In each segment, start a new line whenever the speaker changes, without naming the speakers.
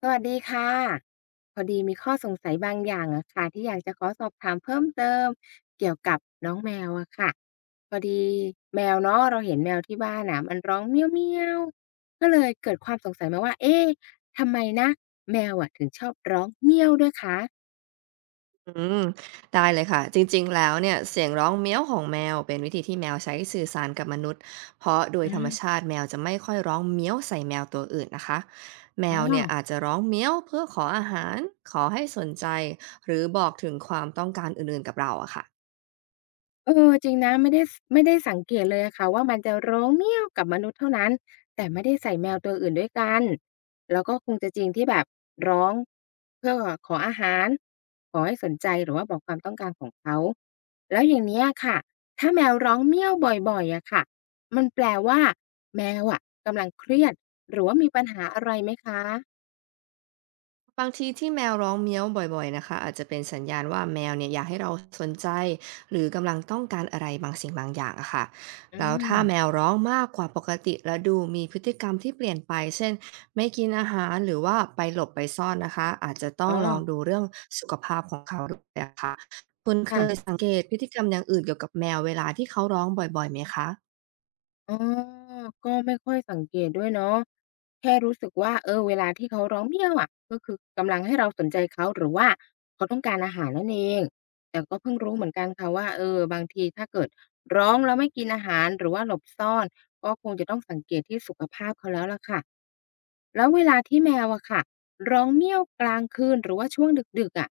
สวัสดีค่ะพอดีมีข้อสงสัยบางอย่างอะค่ะที่อยากจะขอสอบถามเพิ่มเติมเกี่ยวกับน้องแมวอะค่ะพอดีแมวเนาะเราเห็นแมวที่บ้านน่ะมันร้องเมี้ยวเมี้ยวก็เลยเกิดความสงสัยมาว่าเอ๊ะทำไมนะแมวอะถึงชอบร้องเมี้ยวด้วยคะ
อืมได้เลยค่ะจริงๆแล้วเนี่ยเสียงร้องเมี้ยวของแมวเป็นวิธีที่แมวใช้สื่อสารกับมนุษย์เพราะโดย
อื
ธรรม
ม
ชาติแมวจะไม่ค่อยร้องเมี้ยวใส่แมวตัวอื่นนะคะแม
อ
วเนี่ย
อ
อาจจะร้องเมี้ยวเพื่อขออาหารขอให้สนใจหรือบอกถึงความต้องการอื่นๆกับเราอะค่ะ
เออจริงนะไม่ได้สังเกตเลยอะค่ะว่ามันจะร้องเมี้ยวกับมนุษย์เท่านั้นแต่ไม่ได้ใส่แมวตัวอื่นด้วยกันแล้วก็คงจะจริงที่แบบร้องเพื่อขออาหารขอให้สนใจหรือว่าบอกความต้องการของเขาแล้วอย่างเนี้ยค่ะถ้าแมวร้องเมี้ยวบ่อยๆอะค่ะมันแปลว่าแมวอะกำลังเครียดหรือว่ามีปัญหาอะไรไหมคะ
บางทีที่แมวร้องเมี้ยวบ่อยๆนะคะอาจจะเป็นสัญญาณว่าแมวเนี่ยอยากให้เราสนใจหรือกำลังต้องการอะไรบางสิ่งบางอย่างอะค่ะ
อื
แล้วถ้าแมว
ม
ร้องมากกว่าปกติและดูมีพฤติกรรมที่เปลี่ยนไปเช่นไม่กินอาหารหรือว่าไปหลบไปซ่อนนะคะอาจจะต้อ
อ๋
ง
อ
ลองดูเรื่องสุขภาพของเขาด้วยอะค่ะคุณเค
ค่ะ
ยสังเกตพฤติกรรมอย่างอื่นเกี่ยวกับแมวเวลาที่เขาร้องบ่อยๆไหมคะ
อ๋อก็ไม่ค่อยสังเกตด้วยเนาะแค่รู้สึกว่าเออเวลาที่เขาร้องเมี้ยวอะก็คือกำลังให้เราสนใจเขาหรือว่าเขาต้องการอาหารนั่นเองแต่ก็เพิ่งรู้เหมือนกันค่ะว่าเออบางทีถ้าเกิดร้องแล้วไม่กินอาหารหรือว่าหลบซ่อนก็คงจะต้องสังเกตที่สุขภาพเขาแล้วล่ะค่ะ แล้วเวลาที่แมวอะค่ะร้องเมี้ยวกลางคืนหรือว่าช่วงดึกๆอะ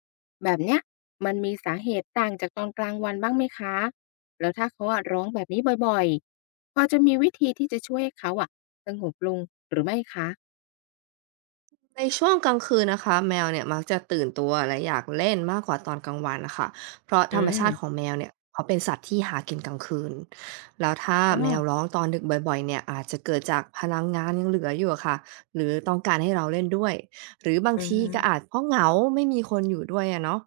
แบบเนี้ยมันมีสาเหตุต่างจากตอนกลางวันบ้างไหมคะแล้วถ้าเขาอะร้องแบบนี้บ่อยๆพอจะมีวิธีที่จะช่วยให้เขาอะสงบลงหรือไม่คะ
ในช่วงกลางคืนนะคะแมวเนี่ยมักจะตื่นตัวและอยากเล่นมากกว่าตอนกลางวันนะคะเพราะ
อื
ธรรมชาติของ
ม
แมวเนี่ยเขาเป็นสัตว์ที่หากินกลางคืนแล้วถ้า
อ๋อ
แมวร้องตอนดึกบ่อยๆเนี่ยอาจจะเกิดจากพลังงานยังเหลืออยู่อะค่ะหรือต้องการให้เราเล่นด้วยหรือบาง
อืม
ที
อม
ก็อาจเพราะเหงาไม่มีคนอยู่ด้วยอะเนาะ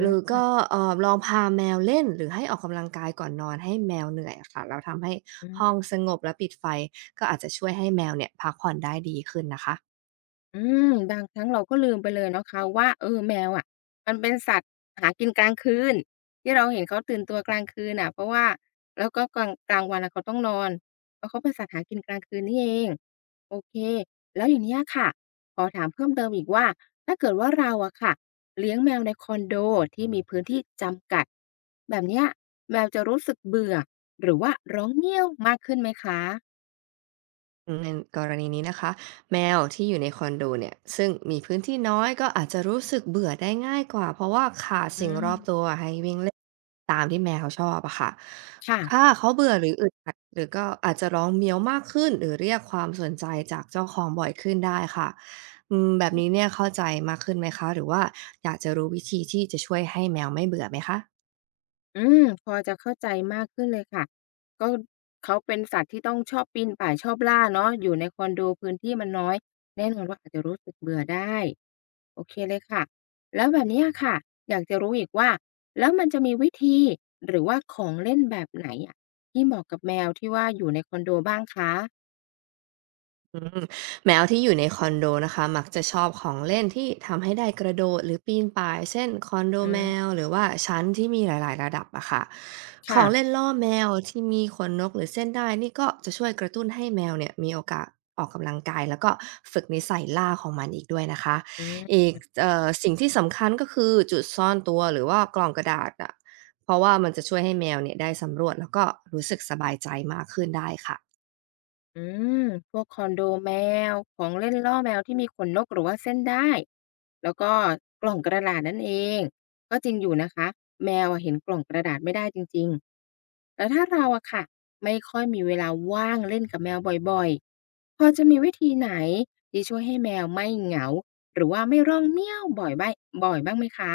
หรือก็ลองพาแมวเล่นหรือให้ออกกำลังกายก่อนนอนให้แมวเหนื่อยอะค่ะแล้วทำให้
อื
ห้อง
ม
สงบและปิดไฟก็อาจจะช่วยให้แมวเนี่ยพักผ่อนได้ดีขึ้นนะคะ
อืมบางครั้งเราก็ลืมไปเลยนะคะว่าเออแมวอะมันเป็นสัตว์หากินกลางคืนที่เราเห็นเขาตื่นตัวกลางคืนน่ะเพราะว่าแล้วก็กลางวันอะเขาต้องนอนเพราะเขาเป็นสัตว์หากินกลางคืนนี่เองโอเคแล้วอย่างเนี้ยค่ะขอถามเพิ่มเติมอีกว่าถ้าเกิดว่าเราอะค่ะเลี้ยงแมวในคอนโดที่มีพื้นที่จำกัดแบบเนี้ยแมวจะรู้สึกเบื่อหรือว่าร้องเมี๊ยวมากขึ้นไหมคะ
ในกรณีนี้นะคะแมวที่อยู่ในคอนโดเนี่ยซึ่งมีพื้นที่น้อยก็อาจจะรู้สึกเบื่อได้ง่ายกว่าเพราะว่าขาด
อื
สิ่งร
ม
อบตัวให้วิ่งเล่นตามที่แมวชอบอะค่ะ
ค่ะ
ถ้าเขาเบื่อหรืออึดอัดหรือก็อาจจะร้องเมียวมากขึ้นหรือเรียกความสนใจจากเจ้าของบ่อยขึ้นได้ค่ะอืมแบบนี้เนี่ยเข้าใจมากขึ้นไหมคะหรือว่าอยากจะรู้วิธีที่จะช่วยให้แมวไม่เบื่อไหมคะ
อืมพอจะเข้าใจมากขึ้นเลยค่ะก็เขาเป็นสัตว์ที่ต้องชอบปีนป่ายชอบล่าเนาะอยู่ในคอนโดพื้นที่มันน้อยแน่นอนว่าอาจจะรู้สึกเบื่อได้โอเคเลยค่ะแล้วแบบเนี้ยค่ะอยากจะรู้อีกว่าแล้วมันจะมีวิธีหรือว่าของเล่นแบบไหนอะที่เหมาะกับแมวที่ว่าอยู่ในคอนโดบ้างคะ
แมวที่อยู่ในคอนโดนะคะมักจะชอบของเล่นที่ทำให้ได้กระโดดหรือปีนป่ายเช่นคอนโด
อื
แม
ม
วหรือว่าชั้นที่มีหลายๆระดับอะค่ะของเล่น
ค่ะ
ล่อแมวที่มีขนนกหรือเส้นได้นี่ก็จะช่วยกระตุ้นให้แมวเนี่ยมีโอกาสออกกำลังกายแล้วก็ฝึกนิสัยล่าของมันอีกด้วยนะคะ
อืม
อีกสิ่งที่สำคัญก็คือจุดซ่อนตัวหรือว่ากล่องกระดาษอะเพราะว่ามันจะช่วยให้แมวเนี่ยได้สำรวจแล้วก็รู้สึกสบายใจมากขึ้นได้ค่ะ
อืมพวกคอนโดแมวของเล่นล่อแมวที่มีขนนกหรือว่าเส้นได้แล้วก็กล่องกระดาษนั่นเองก็จริงอยู่นะคะแมวอะเห็นกล่องกระดาษไม่ได้จริงๆแล้วถ้าเราอะค่ะไม่ค่อยมีเวลาว่างเล่นกับแมวบ่อยๆพอจะมีวิธีไหนที่ช่วยให้แมวไม่เหงาหรือว่าไม่ร้องเมี้ยวบ่อยบ้างไหมคะ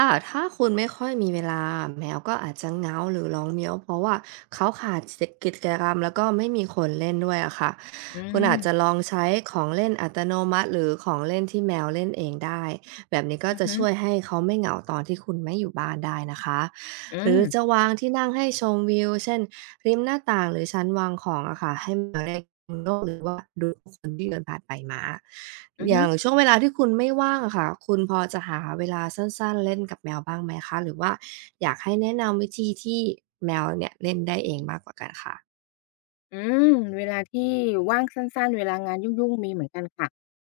ถ้าคุณไม่ค่อยมีเวลาแมวก็อาจจะเหงาหรือร้องเมี้ยวเพราะว่าเขาขาดเสะกิจกรรมแล้วก็ไม่มีคนเล่นด้วยอะค่ะ
อื
คุณอา
ม
จจะลองใช้ของเล่นอัตโนมัติหรือของเล่นที่แมวเล่นเองได้แบบนี้ก็
อือ
จะ
ฮึ
ช่วยให้เขาไม่เหงาตอนที่คุณไม่อยู่บ้านได้นะคะ
อื
หรื
ม
อจะวางที่นั่งให้ชมวิวเช่นริมหน้าต่างหรือชั้นวางของอะค่ะให้มาได้ดูโลกหรือว่าดูผู้คนที่เดินผ่านไปมา
อือ
อ
ฮึ
ย่างช่วงเวลาที่คุณไม่ว่างอะค่ะคุณพอจะหาเวลาสั้นๆเล่นกับแมวบ้างไหมคะหรือว่าอยากให้แนะนำวิธีที่แมวเนี่ยเล่นได้เองมากกว่ากันค่ะ
อืมเวลาที่ว่างสั้นๆเวลางานยุ่งๆมีเหมือนกันค่ะ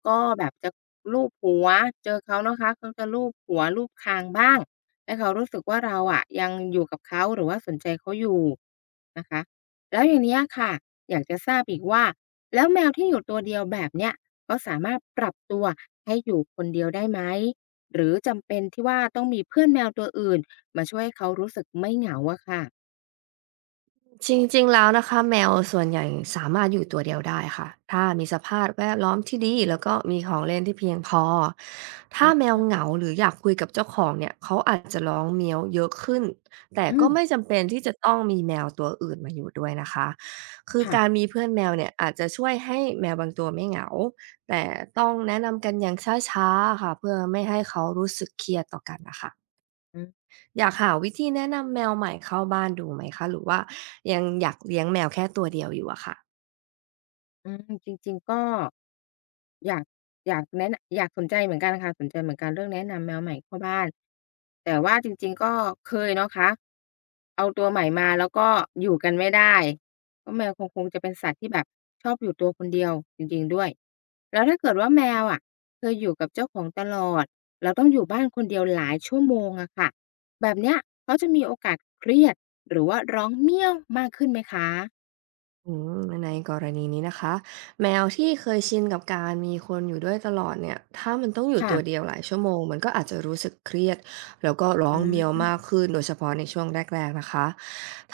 ก็แบบจะลูบหัวเจอเขานะคะเขาจะลูบหัวลูบคางบ้างให้เขารู้สึกว่าเราอะยังอยู่กับเขาหรือว่าสนใจเขาอยู่นะคะแล้วอย่างเนี้ยค่ะอยากจะทราบอีกว่าแล้วแมวที่อยู่ตัวเดียวแบบเนี้ยเขาสามารถปรับตัวให้อยู่คนเดียวได้ไหมหรือจำเป็นที่ว่าต้องมีเพื่อนแมวตัวอื่นมาช่วยให้เขารู้สึกไม่เหงาอะค่ะ
จริงๆแล้วนะคะแมวส่วนใหญ่สามารถอยู่ตัวเดียวได้ค่ะถ้ามีสภาพแวดล้อมที่ดีแล้วก็มีของเล่นที่เพียงพอถ้า
อา
แมวเหงาหรืออยากคุยกับเจ้าของเนี่ยเขาอาจจะร้องเมี้ยวเยอะขึ้นแต่
อื
ก็
ม
ไม่จำเป็นที่จะต้องมีแมวตัวอื่นมาอยู่ด้วยนะคะคือ
ค่ะ
การมีเพื่อนแมวเนี่ยอาจจะช่วยให้แมวบางตัวไม่เหงาแต่ต้องแนะนำกันอย่างช้าๆค่ะเพื่อไม่ให้เขารู้สึกเครียดต่อกันนะคะ อยากหาวิธีแนะนำแมวใหม่เข้าบ้านดูไหมคะหรือว่ายังอยากเลี้ยงแมวแค่ตัวเดียวอยู่อะค่ะ
อืมจริงๆก็อยากอยากแนะนอยากสนใจเหมือนกันค่ะสนใจเหมือนกันเรื่องแนะนำแมวใหม่เข้าบ้านแต่ว่าจริงๆก็เคยเนาะคะเอาตัวใหม่มาแล้วก็อยู่กันไม่ได้เพราะแมวคงจะเป็นสัตว์ที่แบบชอบอยู่ตัวคนเดียวจริงๆด้วยแล้วถ้าเกิดว่าแมวอะเคยอยู่กับเจ้าของตลอดแล้วต้องอยู่บ้านคนเดียวหลายชั่วโมงอะค่ะแบบเนี้ยเขาจะมีโอกาสเครียดหรือว่าร้องเมี้ยวมากขึ้นไหมคะ
อืมในกรณีนี้นะคะแมวที่เคยชินกับการมีคนอยู่ด้วยตลอดเนี่ยถ้ามันต้องอยู่ตัวเดีย
ค่ะ
วหลายชั่วโมงมันก็อาจจะรู้สึกเครียดแล้วก็ร้อ
อื
งเมียวมาก
ม
ขึ้นโดยเฉพาะในช่วงแรกๆนะคะ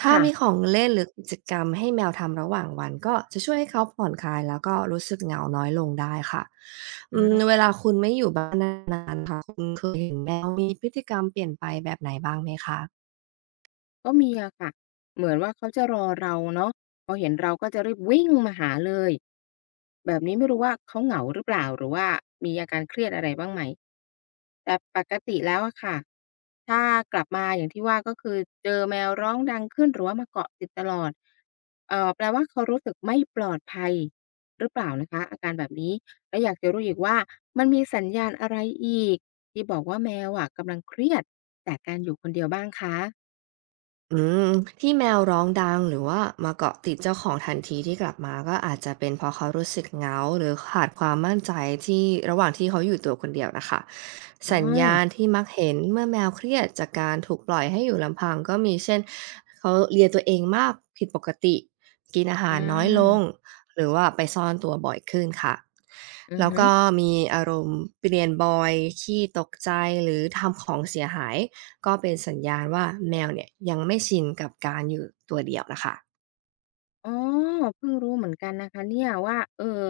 ถ้ามีข
ค่ะ
องเล่นหรือกิจกรรมให้แมวทำระหว่างวันก็จะช่วยให้เขาผ่อนคลายแล้วก็รู้สึกเหงาน้อยลงได้ค่ะ
อื
อืมเว
ม
ลาคุณไม่อยู่บ้านนานๆค่ะคุณเคยเห็นแมวมีพฤติกรรมเปลี่ยนไปแบบไหนบ้างไหมคะ
ก็มีอะค่ะเหมือนว่าเขาจะรอเราเนาะพอเห็นเราก็จะรีบวิ่งมาหาเลยแบบนี้ไม่รู้ว่าเขาเหงาหรือเปล่าหรือว่ามีอาการเครียดอะไรบ้างไหมแต่ปกติแล้วอะค่ะถ้ากลับมาอย่างที่ว่าก็คือเจอแมวร้องดังขึ้นหรือว่ามาเกาะติดตลอดแปลว่าเขารู้สึกไม่ปลอดภัยหรือเปล่านะคะอาการแบบนี้และอยากจะรู้อีกว่ามันมีสัญญาณอะไรอีกที่บอกว่าแมวอะกำลังเครียดจากการอยู่คนเดียวบ้างคะ
อืมที่แมวร้องดังหรือว่ามาเกาะติดเจ้าของทันทีที่กลับมาก็อาจจะเป็นเพราะเขารู้สึกเหงาหรือขาดความมั่นใจที่ระหว่างที่เขาอยู่ตัวคนเดียวนะคะ
อ๋อ
สัญญาณที่มักเห็นเมื่อแมวเครียดจากการถูกปล่อยให้อยู่ลำพังก็มีเช่นเขาเลียตัวเองมากผิดปกติกินอา
อื
หารน้อยลง
ม
หรือว่าไปซ่อนตัวบ่อยขึ้นค่ะ
อือ
แล้ว
ฮึ
ก็มีอารมณ์เปลี่ยนบ่อยขี้ตกใจหรือทำของเสียหาย ก็เป็นสัญญาณว่าแมวเนี่ยยังไม่ชินกับการอยู่ตัวเดียวนะคะ
อ๋อเพิ่งรู้เหมือนกันนะคะเนี่ยว่าเออ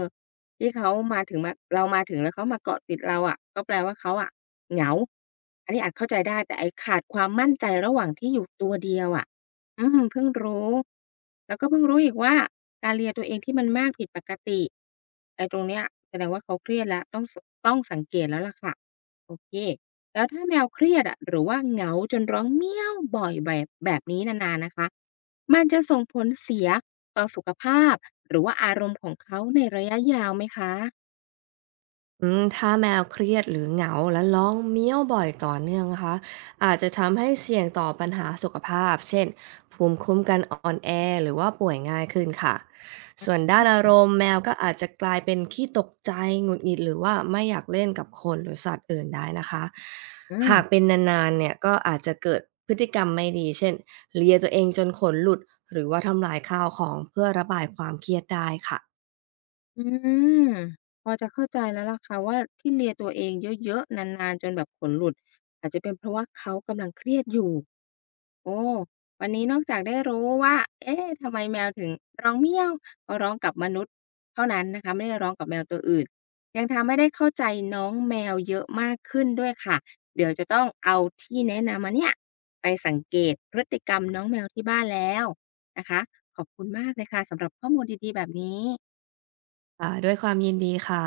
ที่เขามาถึงมาเรามาถึงแล้วเขามาเกาะติดเราอะก็แปลว่าเขาอะเหงาอันนี้อาจเข้าใจได้แต่ไอ้ขาดความมั่นใจระหว่างที่อยู่ตัวเดียวอะอืมเพิ่งรู้แล้วก็เพิ่งรู้อีกว่าการเลียตัวเองที่มันมากผิดปกติไอ้ตรงเนี้ยแสดงว่าเขาเครียดแล้วต้องสต้องสังเกตแล้วล่ะค่ะโอเคแล้วถ้าแมวเครียดอะหรือว่าเหงาจนร้องเมี๊ยวบ่อยแบบนี้นานๆนะคะมันจะส่งผลเสีย ต่อสุขภาพหรือว่าอารมณ์ของเขาในระยะยาวไหมคะ
อืมถ้าแมวเครียดหรือเหงาและร้องเมี้ยวบ่อยต่อเนื่องนะคะอาจจะทำให้เสี่ยงต่อปัญหาสุขภาพเช่นภูมิคุ้มกันอ่อนแอหรือว่าป่วยง่ายขึ้นค่ะส่วนด้านอารมณ์แมวก็อาจจะกลายเป็นขี้ตกใจหงุดหงิดหรือว่าไม่อยากเล่นกับคนหรือสัตว์อื่นได้นะคะ
อืม
หากเป็นนานๆเนี่ยก็อาจจะเกิดพฤติกรรมไม่ดีเช่นเลียตัวเองจนขนหลุดหรือว่าทำลายข้าวของเพื่อระบายความเครียดได้ค่ะ
อืม พอจะเข้าใจแล้วล่ะค่ะว่าที่เลียตัวเองเยอะๆนานๆจนแบบขนหลุดอาจจะเป็นเพราะว่าเขากำลังเครียดอยู่ โอ้วันนี้นอกจากได้รู้ว่าเอ๊ะทำไมแมวถึงร้องเมี้ยวก็ร้องกับมนุษย์เท่านั้นนะคะไม่ได้ร้องกับแมวตัวอื่นยังทำให้ได้เข้าใจน้องแมวเยอะมากขึ้นด้วยค่ะเดี๋ยวจะต้องเอาที่แนะนำมาเนี่ยไปสังเกตพฤติกรรมน้องแมวที่บ้านแล้วนะคะขอบคุณมากเลยค่ะสำหรับข้อมูลดีๆแบบนี้
ด้วยความยินดีค่ะ